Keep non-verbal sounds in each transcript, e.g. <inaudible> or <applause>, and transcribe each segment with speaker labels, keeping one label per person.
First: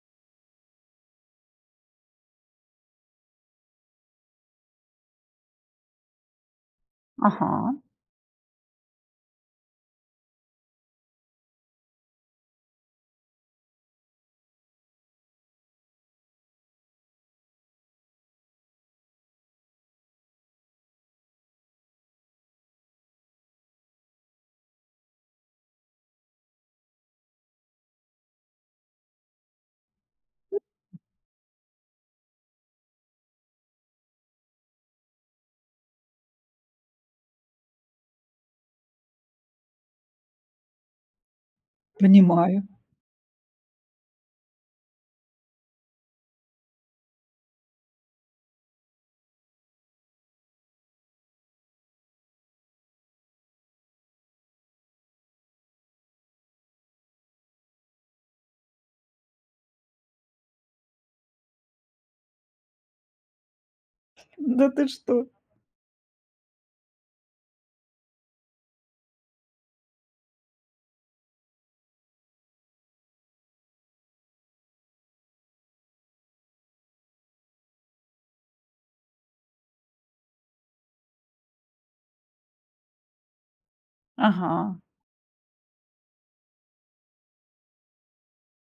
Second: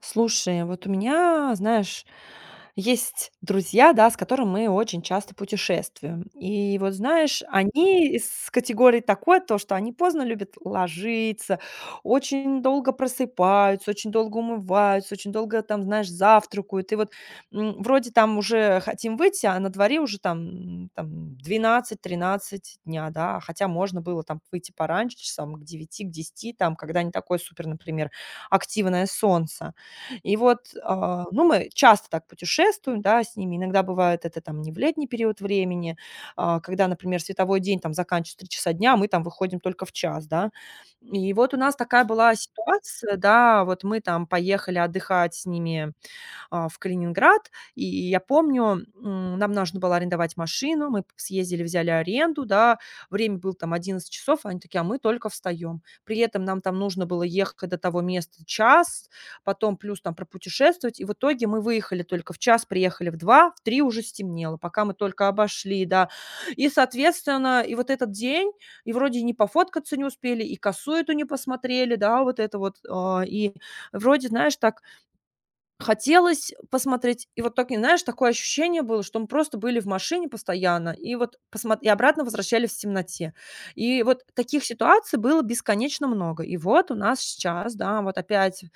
Speaker 1: Слушай, вот у меня, знаешь, есть друзья, да, с которыми мы очень часто путешествуем. И вот, знаешь,
Speaker 2: Ага.
Speaker 1: они из категории такой, то, что они поздно любят ложиться, очень долго просыпаются, очень долго умываются, очень долго там, знаешь, завтракают. И вот вроде там уже хотим выйти, а на дворе уже там, там 12-13 дня, да, хотя можно было там выйти пораньше, часам к 9, к 10, там, когда не такое супер, например, активное солнце. И вот, ну, мы часто так путешествуем, да, с ними. Иногда бывает это там не в летний период времени, когда, например, световой день там заканчивается в 3 часа дня, а мы там выходим только в час, да. И вот у нас такая была
Speaker 2: Понимаю.
Speaker 1: ситуация, да, вот мы там поехали отдыхать с ними в Калининград. И я помню, нам нужно было арендовать машину, мы съездили, взяли аренду, да, время было там 11 часов, они такие, а мы только встаем. При этом нам там нужно было ехать до того места час, потом плюс там пропутешествовать, и в итоге мы выехали только в час, приехали в два, в три уже стемнело,
Speaker 2: Да
Speaker 1: пока
Speaker 2: ты
Speaker 1: мы
Speaker 2: что?
Speaker 1: только обошли, да. И, соответственно, и вот этот день, и вроде не пофоткаться не успели, и косу эту не посмотрели, да, вот это вот, и вроде, знаешь, так хотелось посмотреть. И вот так, и знаешь, такое ощущение было, что мы просто были в машине постоянно и вот посмо и обратно возвращались в темноте. И вот
Speaker 2: Ага,
Speaker 1: таких ситуаций было бесконечно много. И вот у нас сейчас, да, вот опять,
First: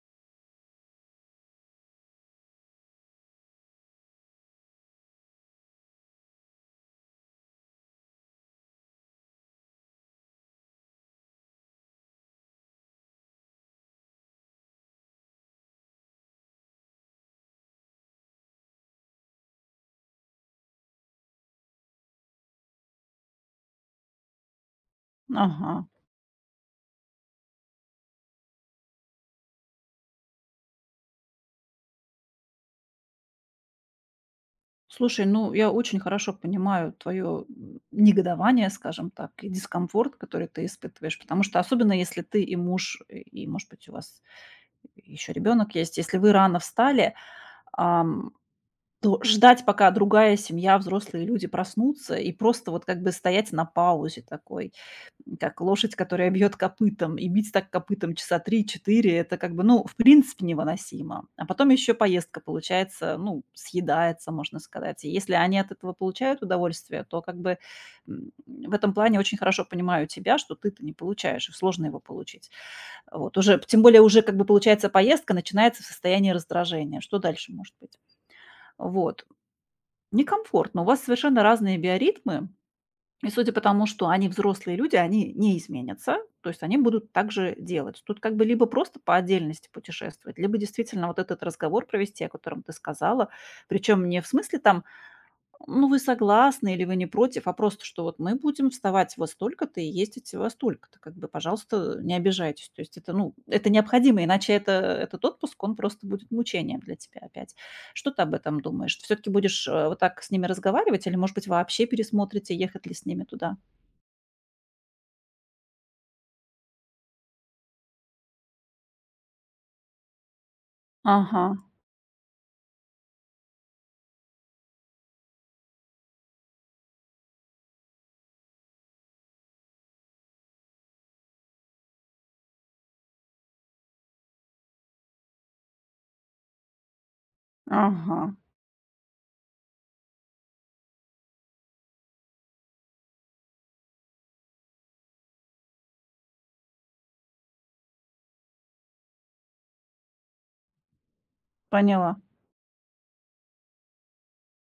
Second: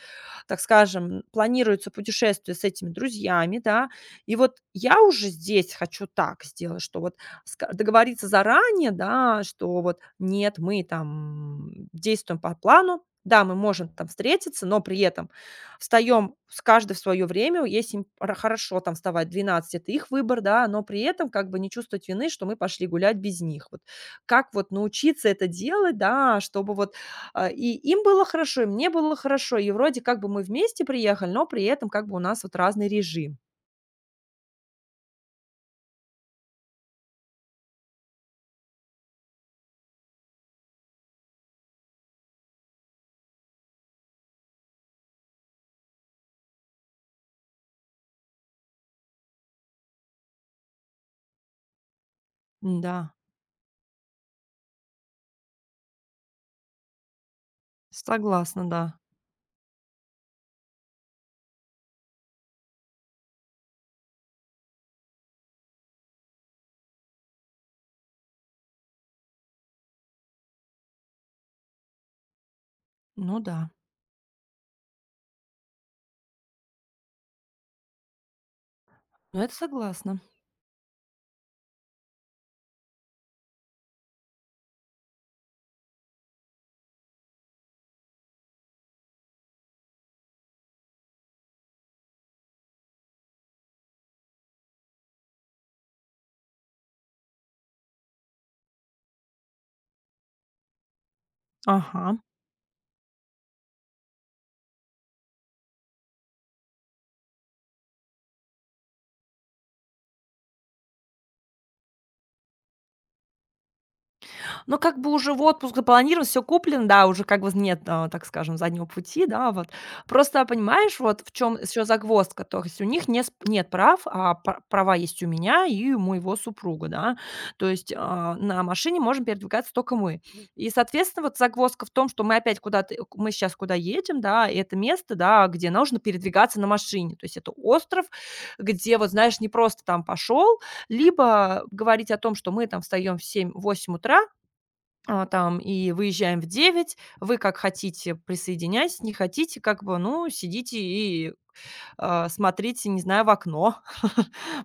Speaker 1: так скажем, планируется путешествие с этими друзьями, да. И вот я уже здесь хочу так сделать, что вот ска договориться заранее, да, что вот нет, мы там действуем по плану. Да, мы можем там встретиться, но при этом встаем с каждый в свое время. Если им ра хорошо там вставать в 12, это их выбор, да, но при этом как бы не чувствовать вины, что мы пошли гулять без них. Вот как вот научиться это
Speaker 2: ага.
Speaker 1: делать, да, чтобы вот, и им было хорошо, и мне было хорошо. И вроде как бы мы вместе приехали, но при этом как бы у нас вот разный режим.
Speaker 2: Слушай, ну, я очень хорошо понимаю твое негодование, скажем так, и дискомфорт, который ты испытываешь, потому что особенно если ты и муж, и, может быть, у вас еще ребенок есть, если вы рано встали, то ждать, пока другая семья, взрослые люди проснутся, и просто вот
Speaker 1: Да,
Speaker 2: как бы стоять на паузе такой, как лошадь, которая бьет копытом, и бить так копытом часа
Speaker 1: согласна, да.
Speaker 2: три-четыре, это как бы, ну, в принципе, невыносимо. А потом еще поездка, получается, ну, съедается, можно сказать. И если они от этого получают удовольствие, то как бы в этом плане очень хорошо понимаю тебя, что ты-то не получаешь, и сложно его получить. Вот
Speaker 1: Ну да,
Speaker 2: уже, тем более уже как бы получается поездка начинается в состоянии раздражения. Что дальше может быть? Вот.
Speaker 1: ну это согласна.
Speaker 2: Некомфортно. У вас совершенно разные биоритмы. И судя по тому, что они взрослые люди, они не изменятся. То есть они будут так же делать. Тут как бы либо просто по отдельности путешествовать, либо действительно вот этот разговор провести, о котором ты сказала. Причем не в смысле там ну, вы согласны или вы не против, а просто, что вот мы будем вставать во столько-то и ездить во столько-то. Как бы, пожалуйста, не
Speaker 1: Ага.
Speaker 2: обижайтесь. То есть это, ну, это необходимо, иначе это, этот отпуск, он просто будет мучением для тебя опять. Что ты об этом думаешь? Все-таки будешь вот так с ними разговаривать или, может быть, вообще пересмотрите, ехать ли с ними туда?
Speaker 1: Но как бы уже в отпуск запланирован, все куплено, да, уже как бы нет, так скажем, заднего пути, да, вот. Просто, понимаешь, вот в
Speaker 2: Ага,
Speaker 1: чем еще загвоздка, то есть у них не сп нет прав, а пр права есть у меня и у моего супруга, да. То есть, на машине можем передвигаться только мы. И, соответственно, вот загвоздка в том, что мы опять куда-то, мы сейчас куда едем, да, и это место, да, где нужно передвигаться на машине. То есть это остров,
Speaker 2: ага,
Speaker 1: где, вот знаешь, не просто там пошел, либо говорить о том, что мы там встаем в 7-8 утра, там и выезжаем в 9. Вы как хотите присоединяйтесь, не хотите, как бы, ну, сидите и,
Speaker 2: поняла.
Speaker 1: смотрите, не знаю, в окно. <laughs>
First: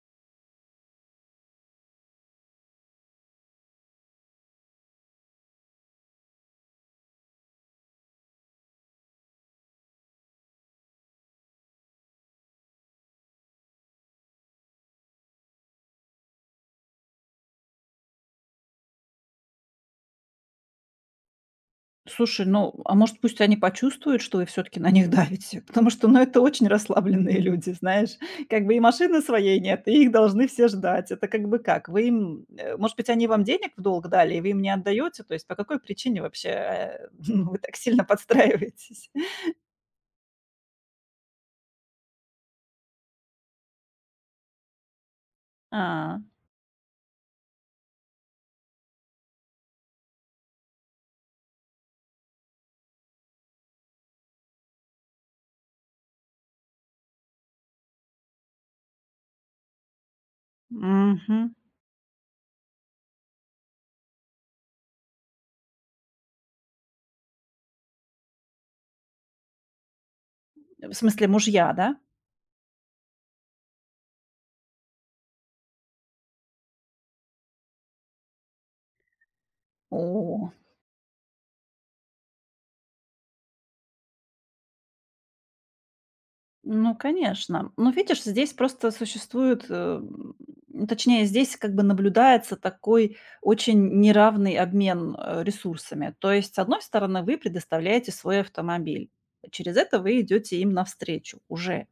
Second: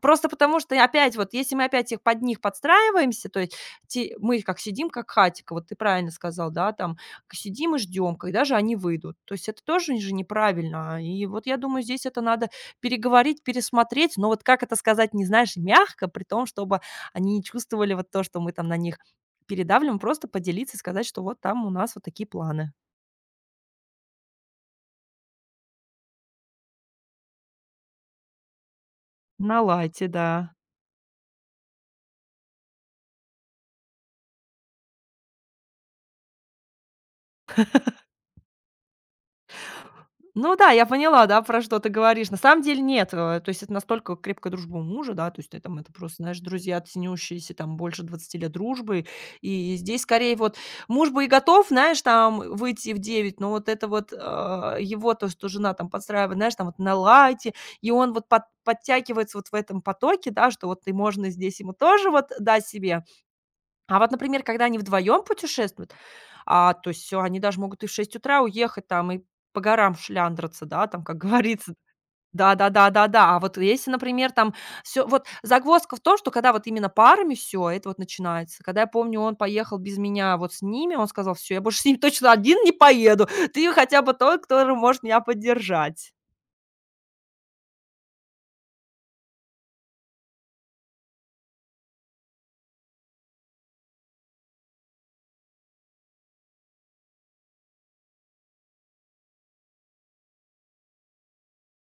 Speaker 1: Просто потому что опять вот, если мы опять их под них подстраиваемся, то есть те мы как сидим, как хатико, вот ты правильно сказал, да, там к сидим и ждем, когда же они выйдут. То есть это тоже же неправильно. И вот я думаю, здесь это надо переговорить, пересмотреть, но вот как это сказать, не знаешь, мягко, при том, чтобы они не чувствовали вот то, что мы там на них передавливаем, просто поделиться и сказать, что вот там у нас вот такие
Speaker 2: Слушай,
Speaker 1: планы.
Speaker 2: ну, а может, пусть они почувствуют, что вы все таки на них давите? Потому что, ну, это очень расслабленные люди, знаешь. Как бы и машины своей
Speaker 1: На
Speaker 2: нет, и
Speaker 1: лайте,
Speaker 2: их должны
Speaker 1: да.
Speaker 2: все ждать. Это как бы как? Вы им, может быть, они вам денег в долг дали, и вы им не отдаете? То есть по какой причине вообще, <laughs> ну, вы так сильно подстраиваетесь?
Speaker 1: Ну да, я поняла, да, про что ты говоришь. На самом деле нет, то есть это настолько крепкая дружба у мужа, да, то есть это, там, это просто,
Speaker 2: А,
Speaker 1: знаешь, друзья, ценящиеся там больше 20 лет дружбы, и здесь скорее вот муж бы и готов, знаешь, там выйти в 9, но вот это вот, его то, что жена там подстраивает, знаешь, там вот на лайте, и он вот подтягивается вот в этом потоке, да, что вот ты можно
Speaker 2: мгм.
Speaker 1: здесь ему тоже вот дать себе. А вот, например, когда они вдвоем путешествуют, то есть, они даже могут и в 6 утра уехать там и по горам шляндраться, да,
Speaker 2: В
Speaker 1: там, как <laughs>
Speaker 2: смысле, мужья,
Speaker 1: говорится.
Speaker 2: да?
Speaker 1: Да-да-да-да-да. А вот если, например, там всё вот загвоздка в том, что когда вот именно парами всё, это вот начинается. Когда, я помню, он поехал без меня
Speaker 2: О.
Speaker 1: вот с ними, он сказал: «Всё, я больше с ним <laughs> точно один не поеду. Ты хотя бы тот, который может меня поддержать».
Speaker 2: Ну, конечно. Ну, видишь, здесь просто существует, ну, точнее, здесь как бы наблюдается такой очень неравный обмен ресурсами. То есть, с одной стороны, вы предоставляете свой автомобиль, через это вы идете им навстречу уже.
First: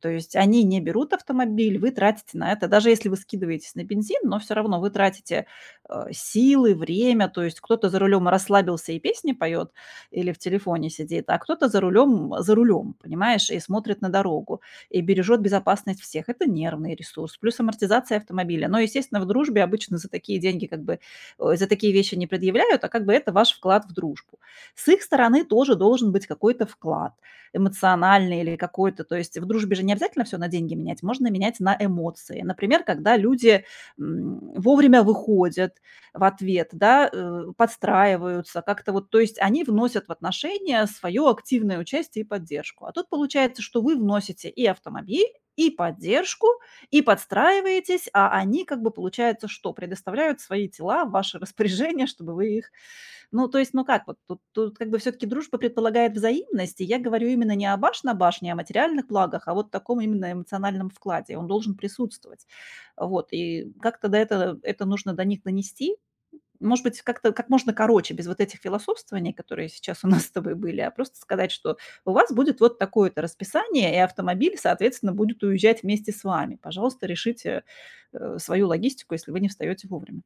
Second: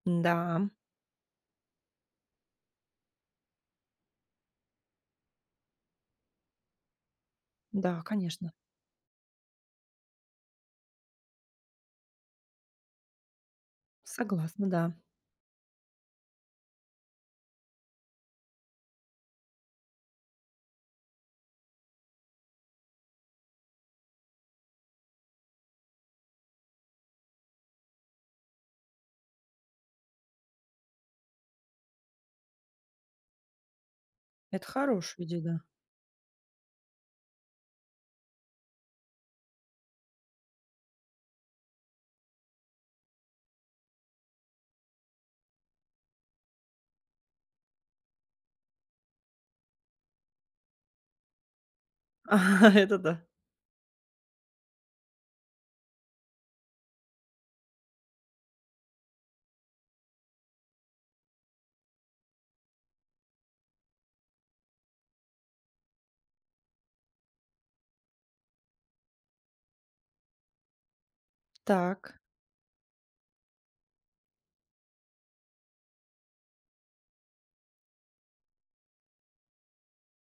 Speaker 2: То есть они
Speaker 1: Да,
Speaker 2: не берут автомобиль, вы тратите на это, даже если вы скидываетесь на бензин, но все равно вы тратите силы, время, то есть кто-то за
Speaker 1: да,
Speaker 2: рулем
Speaker 1: конечно.
Speaker 2: расслабился и песни поет, или в телефоне сидит, а кто-то за рулем, понимаешь, и смотрит на дорогу,
Speaker 1: Согласна, да.
Speaker 2: и бережет безопасность всех. Это нервный ресурс, плюс амортизация автомобиля. Но, естественно, в дружбе обычно за такие деньги как бы, за такие вещи не предъявляют, а как бы это ваш вклад в дружбу. С их стороны тоже должен быть какой-то вклад эмоциональный или какой-то. То есть в дружбе же не обязательно все на деньги менять, можно менять на эмоции. Например, когда люди
Speaker 1: Это
Speaker 2: вовремя
Speaker 1: хорошая идея, да.
Speaker 2: выходят, в ответ, да, подстраиваются как-то вот. То есть они вносят в отношения свое активное участие и поддержку. А тут получается, что вы вносите и автомобиль, и поддержку, и подстраиваетесь, а они как бы получается что? Предоставляют свои тела в ваше распоряжение,
Speaker 1: <laughs>
Speaker 2: чтобы вы их...
Speaker 1: Это да.
Speaker 2: Ну, то есть, ну как, вот тут, тут как бы все-таки дружба предполагает взаимность, и я говорю именно не о баш на башне, а о материальных благах, а вот таком именно эмоциональном вкладе. Он должен присутствовать. Вот, и как-то до этого это нужно до них донести, может быть, как-то как можно короче, без вот этих философствований, которые сейчас у нас с тобой были, а просто сказать, что у
Speaker 1: Так.
Speaker 2: вас будет вот такое-то расписание, и автомобиль, соответственно, будет уезжать вместе с вами. Пожалуйста, решите свою логистику, если вы не встаете вовремя.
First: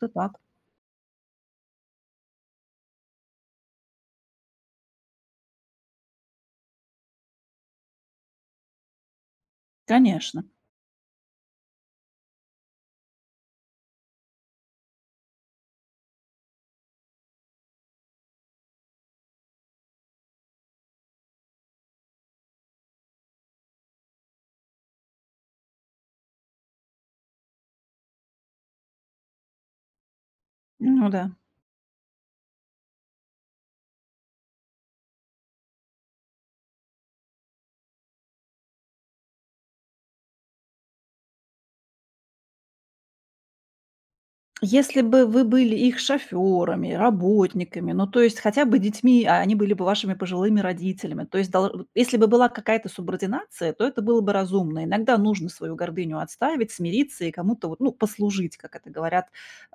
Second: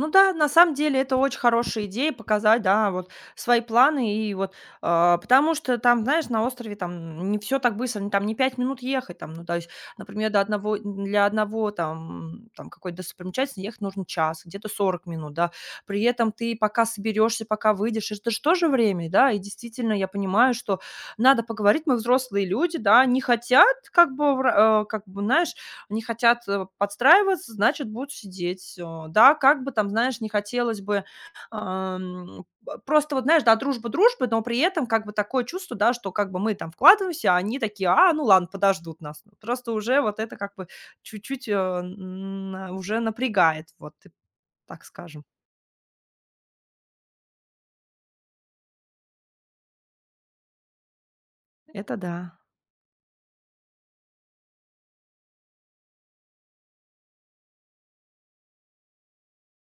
Speaker 1: Ну да,
Speaker 2: так.
Speaker 1: на самом деле это очень хорошая идея показать, да, вот свои планы и вот, потому что там, знаешь, на острове там не все так быстро, ну, там не 5 минут ехать, там, ну, то есть, например, до
Speaker 2: Конечно.
Speaker 1: одного, для одного там, там какой-то достопримечательности ехать нужно час, где-то 40 минут, да, при этом ты пока соберешься, пока выйдешь, это же тоже время, да, и действительно я понимаю, что надо поговорить, мы взрослые люди, да, не хотят, как бы, как бы, знаешь, они хотят, подстраиваться, значит, будут сидеть. Да, как бы там, знаешь, не хотелось бы,
Speaker 2: Ну да.
Speaker 1: ам, п просто вот, знаешь, да, дружба дружбой, но при этом как бы такое чувство, да, что как бы мы там вкладываемся, а они такие: «А, ну ладно, подождут нас». Ну, просто уже вот это как бы чуть-чуть, э, н уже напрягает, вот, и так
Speaker 2: Если бы
Speaker 1: скажем.
Speaker 2: вы были их шофёрами, работниками, ну, то есть хотя бы детьми, а они были бы вашими пожилыми родителями. То есть дол
Speaker 1: Это
Speaker 2: если бы
Speaker 1: да.
Speaker 2: была какая-то субординация, то это было бы разумно. Иногда нужно свою гордыню отставить, смириться и кому-то вот, ну, послужить, как это говорят,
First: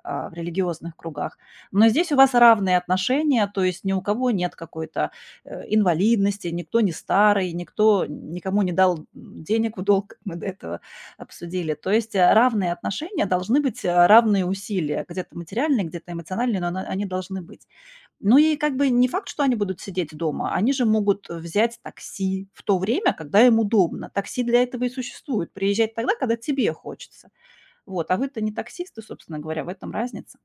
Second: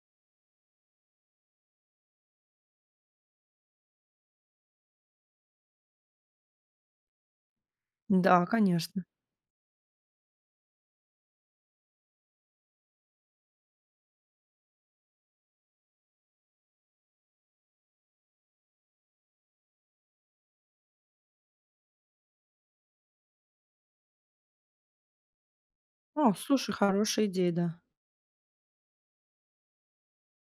Speaker 2: в религиозных кругах. Но здесь у вас равные отношения, то есть ни у кого нет какой-то, инвалидности, никто не старый, никто
Speaker 1: Да,
Speaker 2: никому не дал,
Speaker 1: конечно.
Speaker 2: денег в долг, <laughs> как мы до этого обсудили. То есть, равные отношения, должны быть, равные усилия. Где-то материальные, где-то эмоциональные, но они должны быть. Ну и как бы не факт, что они будут сидеть дома. Они же могут, взять такси в то время, когда им удобно. Такси для этого и существует. Приезжать тогда,
Speaker 1: О,
Speaker 2: когда тебе
Speaker 1: слушай, хорошая
Speaker 2: хочется.
Speaker 1: идея, да.
Speaker 2: Вот, а вы-то не таксисты, собственно говоря, в этом разница.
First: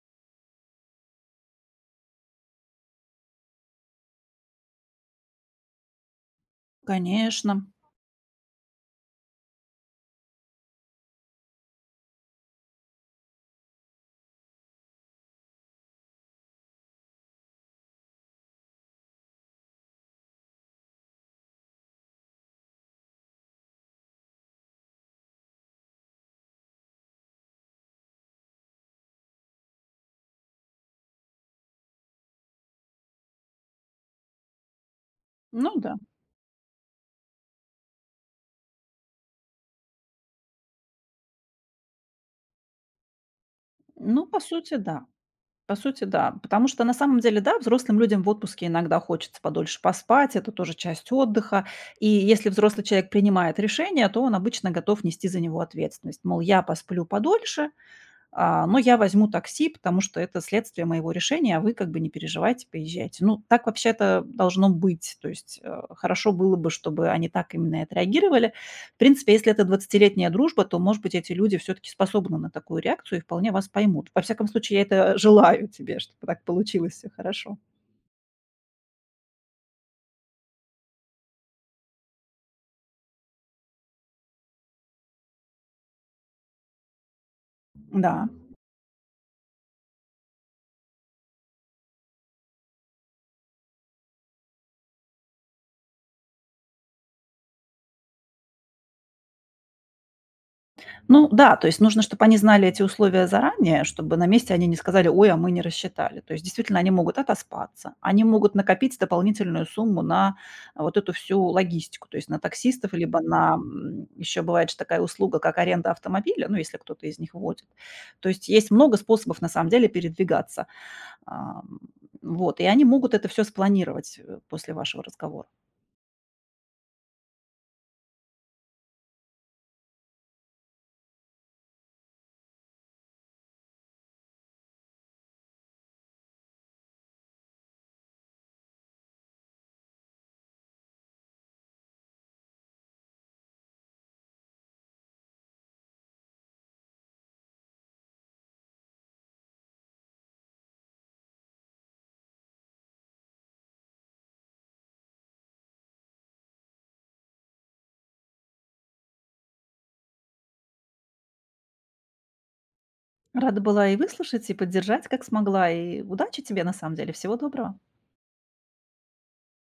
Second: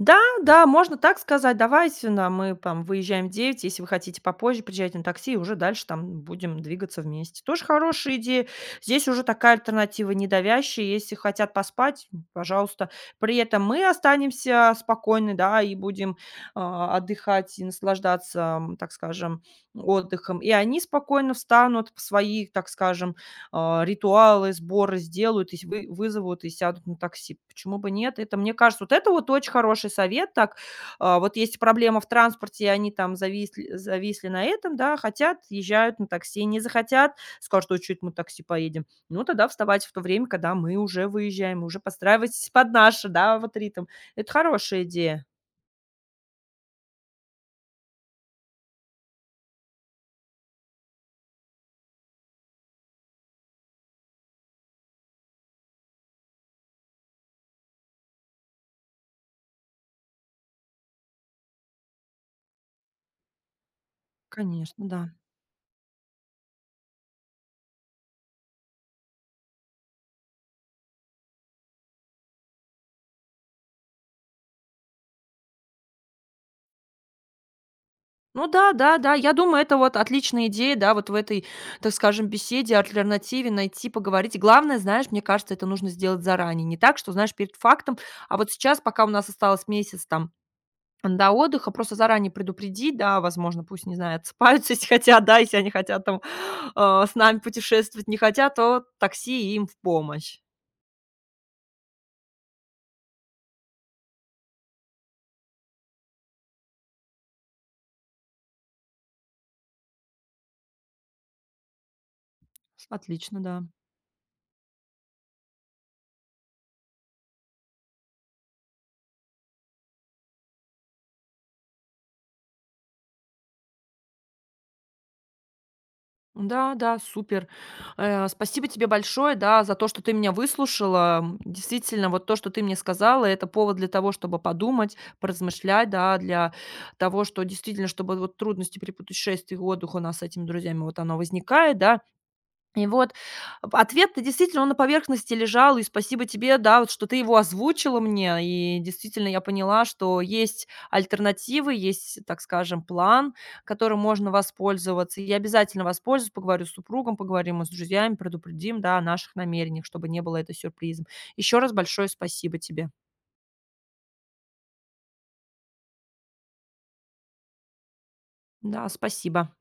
Speaker 1: Да, да, можно так сказать. Давайте, на мы там выезжаем в 9. Если вы хотите попозже, приезжайте на такси, и уже дальше там будем двигаться вместе. Тоже
Speaker 2: Конечно.
Speaker 1: хорошая идея. Здесь уже такая альтернатива недавящая. Если хотят поспать, пожалуйста. При этом мы останемся спокойны, да, и будем, отдыхать и наслаждаться, так скажем, отдыхом. И они спокойно встанут в свои, так скажем, ритуалы, сборы сделают, и с вы вызовут и сядут на такси. Почему бы нет? Это, мне кажется, вот это вот очень хороший совет. Так, вот есть проблема в транспорте, и они там зависли, зависли на этом, да, хотят,
Speaker 2: Ну да.
Speaker 1: езжают на такси, не захотят, скажут, что чуть мы такси поедем. Ну, тогда вставать в то время, когда мы уже выезжаем, уже подстраивайтесь под наше, да, вот ритм.
Speaker 2: Ну,
Speaker 1: Это
Speaker 2: по сути,
Speaker 1: хорошая
Speaker 2: да.
Speaker 1: идея.
Speaker 2: По сути, да. Потому что на самом деле, да, взрослым людям в отпуске иногда хочется подольше поспать, это тоже часть отдыха. И если взрослый человек принимает решение, то он обычно готов нести за него ответственность. Мол, я посплю подольше, но я возьму такси, потому что это следствие моего решения, а вы как бы не переживайте, поезжайте. Ну, так вообще-то должно
Speaker 1: Конечно, да.
Speaker 2: быть. То есть хорошо было бы, чтобы они так именно и отреагировали. В принципе, если это двадцатилетняя дружба, то, может быть, эти люди все-таки способны на такую реакцию и вполне вас поймут. Во всяком случае, я это желаю тебе, чтобы так получилось все хорошо.
Speaker 1: Ну да, да, да. Я думаю, это вот отличная идея, да, вот в этой, так скажем, беседе, альтернативе найти, поговорить. Главное, знаешь, мне кажется, это нужно сделать заранее. Не так, что, знаешь, перед фактом,
Speaker 2: Да.
Speaker 1: а вот сейчас, пока у нас осталось месяц там до отдыха, просто заранее предупредить, да, возможно, пусть, не знаю, отсыпаются, <laughs> если хотят, да, если они хотят там, с нами путешествовать, не хотят, то такси им в помощь.
Speaker 2: Ну да, то есть нужно, чтобы они знали эти условия заранее, чтобы на месте они не сказали: "Ой, а мы не рассчитали". То есть действительно они могут отоспаться, они могут накопить дополнительную сумму на вот эту всю логистику, то есть на таксистов, либо
Speaker 1: Отлично,
Speaker 2: на,
Speaker 1: да.
Speaker 2: еще бывает же такая услуга, как аренда автомобиля, ну, если кто-то из них водит. То есть есть много способов на самом деле передвигаться. Ам, вот, и они могут это все спланировать, после вашего разговора.
Speaker 1: Да, да, супер. Спасибо тебе большое, да, за то, что ты меня выслушала. Действительно, вот то, что ты мне сказала, это повод для того, чтобы подумать, поразмышлять, да, для того, что действительно, чтобы вот трудности при путешествии и отдыхе у нас с этими друзьями, вот оно возникает, да, и вот, ответ-то действительно, он на поверхности лежал, и спасибо тебе, да, вот что ты его озвучила мне. И действительно я поняла, что есть альтернативы, есть, так скажем, план, которым можно воспользоваться. И я обязательно воспользуюсь, поговорю с супругом, поговорим с друзьями, предупредим, да, о наших намерениях, чтобы не было это сюрпризом. Еще раз большое спасибо тебе.
Speaker 2: Рада была и выслушать, и поддержать, как смогла. И удачи тебе на самом деле. Всего доброго.
Speaker 1: Да, спасибо.